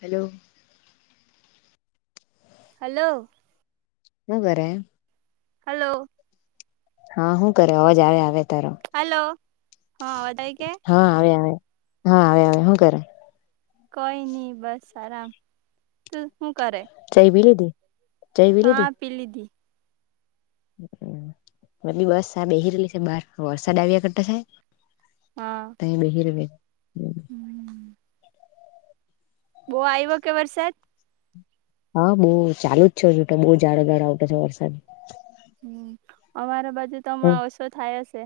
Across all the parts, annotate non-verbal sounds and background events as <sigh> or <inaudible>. Hello hello હું કરે hello હા શું કરે અવાજ આવે આવે તારો હલો હા અવાજ આવી કે હા આવે આવે હા આવે આવે શું કરે? કોઈ નની બસ આરામ તું શું કરે? જઈબી લીધે હા પીલદી મતી બસ આ બેહી રહેલી છે, બહાર વરસાદ આવ્યા કરતા સાહેબ તઈ બહિરેવા હમ્મ બો આવ્યો કે વરસાદ? હા, બહ ચાલુ જ છટ બહુ જાઝાડોગાર આવતા છ વરસાદ હમ્મ અમારા બાજુ તો હમણાં ઓછો થાય હશે,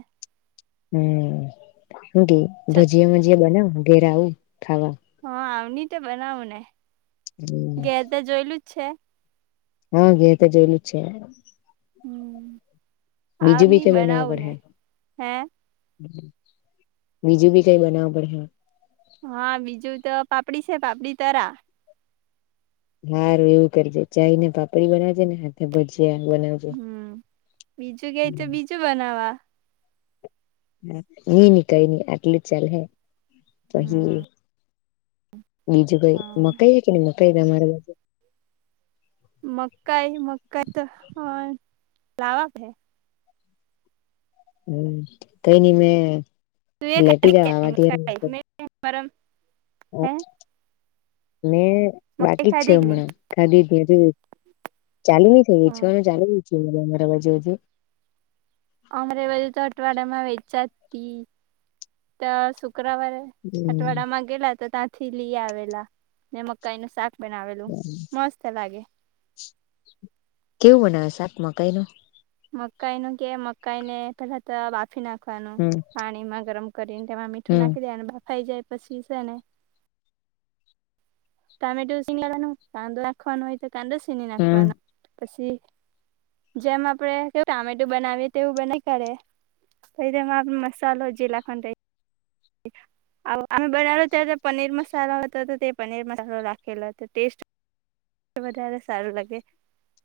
હમમ કે ભજીયા મજીયા બનાવ ઘેરા આવું ખાવા હા, આવની તો બનાવુંને ઘે તે જોયેલું જ છે. હા, ઘે તો જોયેલું જ છે. હમ બીજું બી આવની કઈ બનાવ બનાવું ને પડે. હે બીજું બી કઈ બનાવું પડે હ હા, બીજું તો પાપડી છે પાપડી તરા સારું એવું કરજે ચાય ને પાપડી બનાજે ને હાથે ભજી યા જે બનેવ છે. હમ બીજું કે તો બીજું બનાવા હ નઈ નની કઈ નઈ આટલ ચલે હ હમ પછી બીજું કઈ હા મકાઈ કે મકાઈ તમારે મકાઈ મકાઈ તો લાવા હે હમ કઈ નઈ મેં તું એ લેટી ખાધી જવા કે નઈ આવા મકાઈ ત્યારે મે મારા હમ હે મે મકાઈ બાકી જ છે ખાધી કે હમણાં નઈ ખાધી ત્યા ચાલુ થય ગ હા છે ચાલુ અમારા બાજુજુ અમારે બાજુ તો અઠવાડિયામાં તો શુક્રવારે હમ અટવાડા માં ગેલા તો તાં થી લી આવેલા ને મકાઈ નું શાક બનાવેલું મસ્ત લાગે કેવું બનાવે શાક મકાઈ નું મકાઈ નું કે મકાઈ ને પેલા તો બાફી નાખવાનું હમ પાણીમાં ગરમ કરીને તેમાં મીઠું હમ નાખી દેવાનું બફાઈ જાય પછી છે ને ટમેટો ચીને લવાનો કાંદો નાખવાનો હોય તો કાંદો છીણી હમ નાખવાનો પછી જેમ આપડે કે ટમેટું બનાવીએ તોવું બનાવી કરે પછી તેમાં મસાલો જે લાખવાનો તે અમે બનાવલો ત્યારે પનીર મસાલો હતો હતો તે પનીર મસાલો રાખેલો હતો ટેસ્ટ વધારે સારું લાગે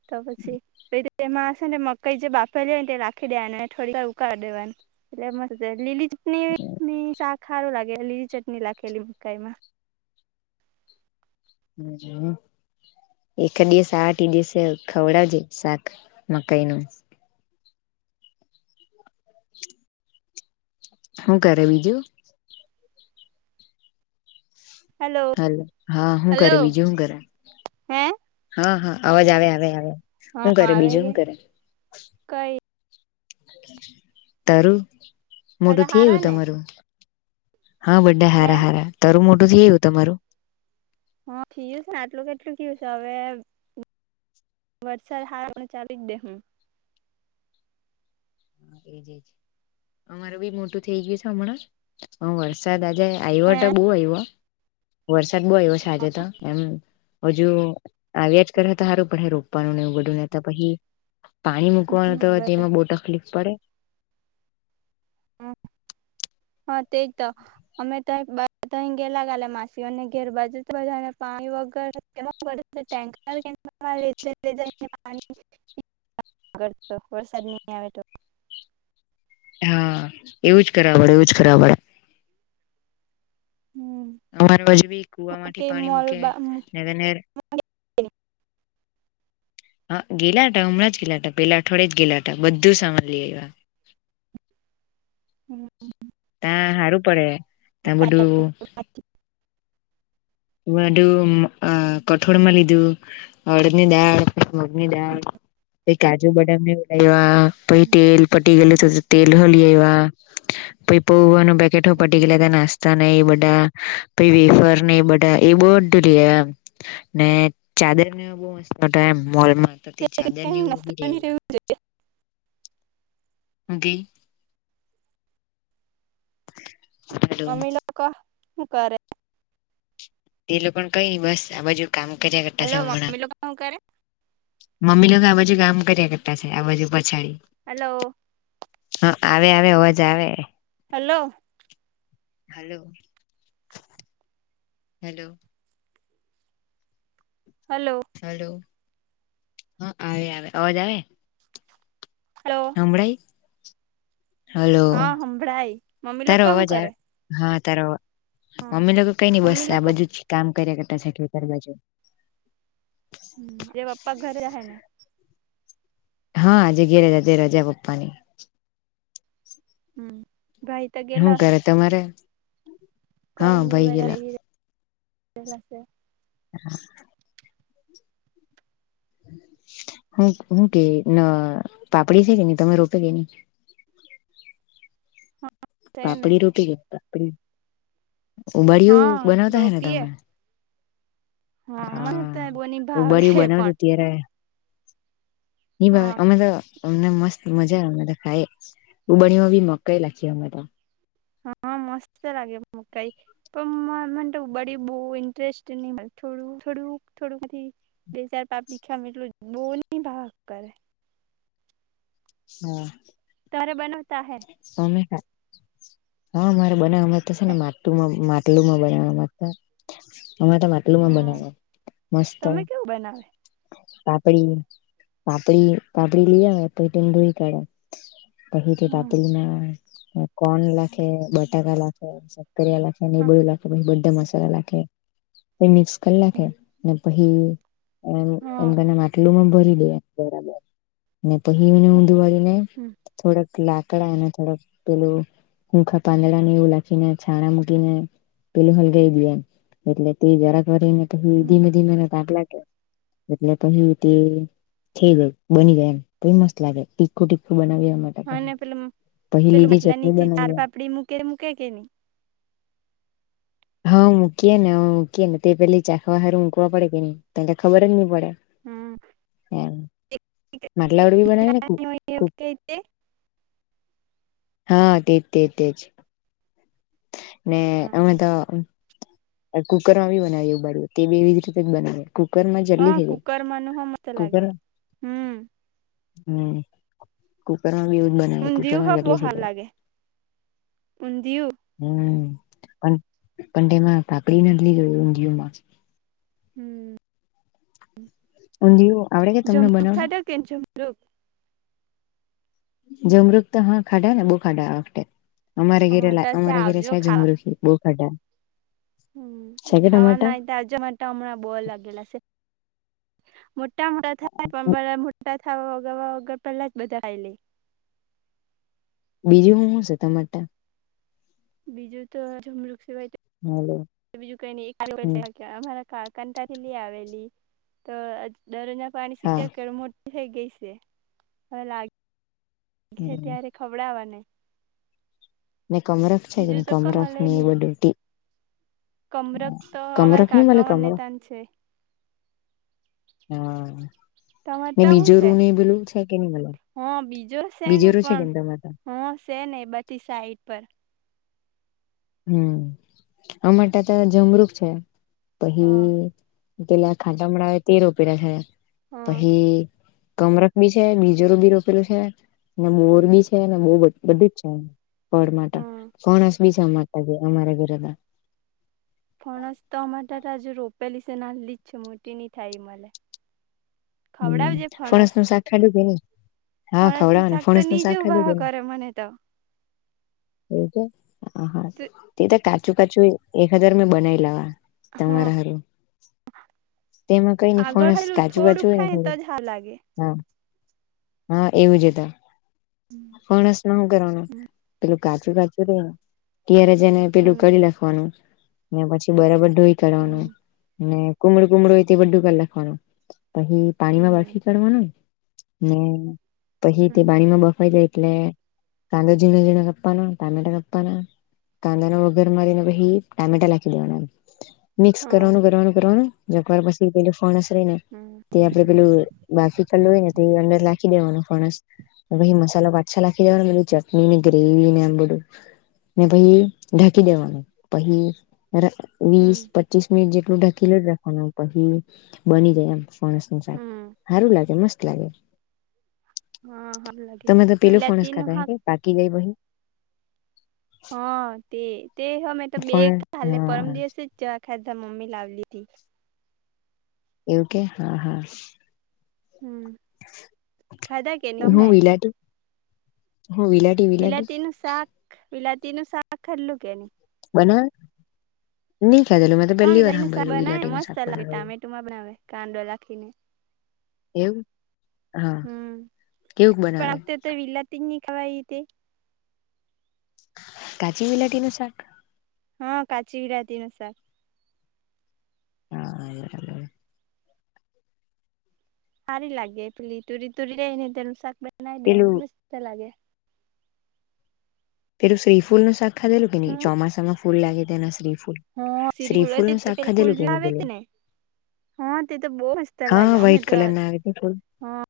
તો પછી તેમાં હશે ને મકઈ જે બાફેલી હોય ને એ રાખી દેવા થોડીકર ઉકાળી દેવાની એટલે લીલી હ ા ખારું લાગે લીલી ચટણી લાખેલી મકાઈ માં હમ જ એકાદ દિવસ આવા તે દિવસે ખવડાવજે શાક મકાઈ નું હું કરે બીજું હલો હ હા શું કરે હલો બીજું શું કરે હે હા હા અવાજ આવે આવે આવે હા હું કરે આવે બીજું કે હું કરે કઈ તારું બધા મોટું થ હારા એવું ને તમારું હા બધ્ધા હે હારા હારા તારું મોટું થયું તમારું હા થયું છે ને આટલું કેટલું કયું છે હવે વરસાદ હારનું ચાલુ જ દે હું એજ અમાર બી મોટું થઈ ગયું છે હમણાં વરસાદ આવ્યો હે તો બો આવ્યો વરસાદ બો આવ્યો છે આજે તો એમ હજુ આવ્યા જ કરે તો સારું પણ રોપવાનું નને એ બધું નેતા પછી પાણી મૂકવાનું હમ તોય બસ તેમાં બહુ તકલીફ પડે હા તેજ તો અમે ત ગેલાગાલે માસીઓને ઘેર બાજુ તો બધાને પા પાણી વગર ટેન્કર પાણી <inaudible> આગળ તો વરસાદ નહીં આવે તો હા એવું જ કરવા પડે એવું જ કરવા પડે અમારે બાજુ બી કે કુવામાંથી પાણી મોલ મૂકે હા ગેલા હતા હમણાં જ ગેલા હતા પેલા અઠવાડે ગેલા હતા બધું સામાન લઈ આવ્યા હમ તાં હારું પડે તાં બધું બું કઠોળ માં લીધું હળદની દાળ મગની દાળ પછ કાજુ બદામને ઉડાવ્યા પ તેલ પટી ગયેલ તો તેલ હલી એવા પહી પોવાના પેકેટ હો પટી ગેલા તા નાસ્તા ના એ બધા પહી વેફર ને બ એ બધુ લઈ એવા એમ ને ચાદરને બો મસ્ત મોલમાં તો તે ચાદરનીવ બી ર હું કેઇ હેલો મમ્મી લોકો હું કરે તે લોકો કઈ બસ આ બાજુ કામ કર્યા કરતા છે હલો હમણાં મમ્મી લોકો શું કરે મમ્મી લોકો આ બાજુ કામ કર્યા કરતા છે આ બાજુ હલો હા આવે આવે અવાજ આવે hello hello hello hello hello હા આવે આવે અવાજ આવે હલો હમડાાઈ હલો હા સંભળાય મમ્મી તારો લોકો શું અવાજ કરે આવે હા તાર હા મમ્મી લોકો કઈ નઈ બસ મમ્મી આ લોકો બધું જ કામ કર્યા કર તાર બાજુ હ બાપા ઘરે હ ને હા આજે ઘેરજા તે રજા પપ્પા ની હમ શું કરે તમારે હા ભાઈ ગયેલા જેલાશે હ હ હું કે ના પાપડી છે કે ન તમે રોપે કેહી <inaudible> તેને પાપડી રોટી કે પાપડી ઉબાડીિયો હા બનાવતા હે ને રોપીએ તમે મને તો હા બોની ઉ બરું ભાવે બનાવજો પણ ત્યારે એ ભ હા અ તો તમને મસ્ત મજા અમે તો ખાઈ ઉબણીમાં બી મકાઈ લખી અમે તો હા મસ્ત લાગે મ કઈ પણ મન તો બડી બ ઇન્ટરેસ્ટ થોડ થોડું થોડુંક બે ચાર પાપ દીખ્યા એટલું બહ ન ભાગ કરે હા તરે બન હમેા હા મારે બને અ તો છે ને માતું માું પટલુંમાં બનાવ માટેતા અમેરે તો માટલુંમાં બનાવ હમ મસ્ત તમે કેવું બનાવે પાપડી પાપડી પાપડી લે પછ ભોળ કાઢે પછી હમ પાપલીમાં કોર્ન લખે બટાકા લખે કર લખે હા ળ લખે પછ બધા મસાલા લખેછ મિક્સ કરી લખે પછી એમ હા એમને માટલુંમાં ભ દે બરાબ પછી મને ઊંધું વાળીને હમ થોડક લ પકડા અને થોડક પેલું હૂખા પાંદડા ને એવું લખીને છાણા મૂકીને પેલું હલગઈ ગયામ એટલે તે જરાકને હમ ધીમે ધીમેાટલા એટલે કહ્યું તે થઈ ગયું બની ગય એમ કોઈ મસ્ત લાગે તીખું તીખખું બનાવી એ માટે અને પેલું પહી પેલું લીલી મટલા ચટણી નીચે ચાર બનાવીએ પાપડી મૂકે મૂકે કે નહી હા મૂકીએે ને મૂકીએને તે પેલી ચાખવાારું મકવા પડે કે ન ત ખબર જ નહી પડે હમ હ મલેવડ બીણ હા તેજ તે તેજ ને અમે તો કુકર માં બી બનાવી ઉગાડ તે એવી જ રીતે જ બનાવીએ કુકરમાં જલ્દી હા થઈ ગઈ કુકર મનુ હો મસ્ત કુકર લાગે હમ હમ કુકર વું બનાવે ઊંધિયું હો બો કતરકલી હારું લાગે ઊંધિયું હમ પણ પણ તેમાં પાાકડી નથી લી ગ ઊંધિયયોમાં હમ <unintelligible> ઝમરૂક બનાવતા ખાધો કે ની ઝમરૂક? ઝામરૂક તો હા, ખાધાને બો ખાધા આ વખતે અમારા ઘરે, અમાર પાસે અમારા ઘેરે આવજો છે, જામરુખી બો ખાધા હમ્મ, છે કે ટમાટા ખાવાનાય હોઈ તો આવજો મારે ત્યાં હમણાં બો લાગેલા છે. મોટા મોટા થાય પણ બધા મોટા ખાવા વગાવા વગર, પેહલા જ બધા ખાઈ લે બીજું હું હું છે, તમારી ત્યાં? બીજું તો ઝમરૂક સિવાઈ હલો બીજું કઈની <unintelligible> હમ કાકાની ત્યાંથી લી આવેલી તો અહ દરરોજના પાણી હા સીપ્યા કરે મોટ ટી થઈ ગઈ સે. હવે લાગેહે ત્યારે ખવડાવાને ને કમરખ છે બીજું કેની, તો કઈ કમરખ મલે ની એ બધું ટી? કમરક તો, અમારા કાકાઓ ને કમરખ ત્યાં છે. હા, તમારે ને ત્યાં હું બીજો છે રૂ એ પેલું છે કે? નઈ મલે હા, બીજો છેે ને બીજેરું છે પણ કેમ તમારે તા હા, સે ને બાકી સાઈડ પર હમ્મ, અમારી ત્યાંતો જમરુક છે, હા પછી પેલા ખટામડા અવે તે રોપેલા છે, હા પછી કમરક બી છે, બીજરું બી રોપેલું છે અને બોર હમ બી છે, ને બો બધું, બધુંજ છે. ફળ માતો. હમ ફણસ ભી છે અમારે ત્યાં તો, અમારે ઘરે તો ફણસ તો અમરે ત્યાં તો હજુ રોપેલી છે, નાલીજ છે, મોટી ની થાય મલે ફણસ નું શાક, ખાધું કે ની? હા, ફણસ નું ખવડાવાને. શાક તો ફણસ નું નીજે શાક ખાધું કે ઉભા ની? કરે મને તો એવું કે આ હા, તે તો કાચું કાચું એક હજાર મેં બનાઈ લાવા. તમારા હરું, તેમાં કઈની આગળ ફણસ હેલું કાજુબજુ થોડુંક ખાય ને તો જ હારું લાગે <unintelligible> હા એવુંજ એતો હમ ફણસમાં હું કરવાનું પેલું કાચું કાચું રે ને ત્યારે જેને પેલું કરી લખવાનું ને પછી બરાબર ધઢોઈ કાઢવાનું હમ ને કુમડું કુમડુ તે બધું કાલાખવાનું, પછી પાણીમાં હમ બાફી કાઢવાનું ને પછી હમ તે પાણીમાં બફાઈ જાય એટલે કાંદા ઝીણા ઝીણા કાપવાના, ટમેટો કાપવાના કાંદાના વઘાર મારીને ભાઈ પહિ ટામેટા લાખી દેવાના. મિક્સ હા કરવાનું કરવાનું કરવાનું જરાખવાર પછી પેું ફણસ રહીને હમ તે આપડે પેલું બાફી કરલું હોય ને તે અંદર લાખી દેવાનું, ફણસ. પછી મસાલા <unintelligible> લાખી દેવાના, ને બધું ચટણી ને ગ્રેવી ને એમ બધું ને પહી ઢાકી દેવાનું પહી ને વીસ હમ પચીસ મિનિટ જેટલું ઢકીને જ રાખવાનું, પછી બની જાય, એમ. ફણસ નું શાક. હમ હારું લાગે, મસ્ત લાગે. હા હારું લાગે તોમે તો પેલું ફણસ વિલાતી નું ખાતા હાક અહે કે પાકી ગઈ પહી હા, તે તે હમે તો બે, હા, પરમ દિવસે જ ખાધા મમ્મી લાવેલી તે એવું કે હા, હા. હમ્મ, ખાધા કે તમે? હું વિલાટી હું વિલાટી વિલાટી વિલાતી નું શાક, વિલાતી નું શાક ખાધેલું કે ની? બનાએ ની હા, વિલાઈ નું બનાવે મસ્ત લાગે. બનાવેલું ટામેટોમાં બનાવે, કાંદો લીખીને એવું હા હમ્મ કેવુંક પણ બનાવે આ વખતે તો વિલાતીની વાઈ હતી. કાચી વિલાટીનું શાક હા, કાચી વિલાટીનું શાક. હા. સારી લાગે પેલી તુરી તુરી રહી ને તેનું શાક બનાવી દે પેલું મસ્ત લાગે. પેરું સીફૂલ નું શાખા દેલું કે ન હમ ચોમાસામાં ફૂલ લાગે તેના શ્રીફૂ હા સીરી સ્ત્રી ફૂલ નું શાખ પેલા ફૂલ ખાધેલું જે કેની આવે પેલે તે ને હા તે તો બહુ મસ્ત હા લાગે અમે વ્હાઈટ તો કલર ના આવે બકુલ હા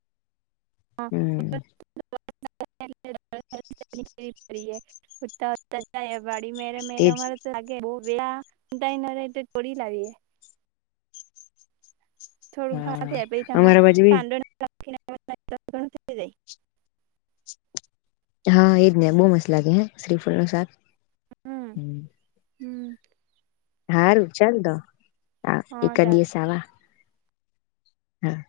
<unintelligible> ઉતા ઉતાડી મેરે મેરેરે તેજ લાગે બહુ વેડા વટાય ન ર તો તોડી લાવીએ થોડું હા ઘણા થ પમાં અમારા બાજુ બી કો <inaudible> જાય હા એજ ને બહુ મસ્ત લાગે હ શ્રીફૂલ નું શાક હમ હમ હારું ચાલ દો હ હા એક ચાલ દિવ સવા હા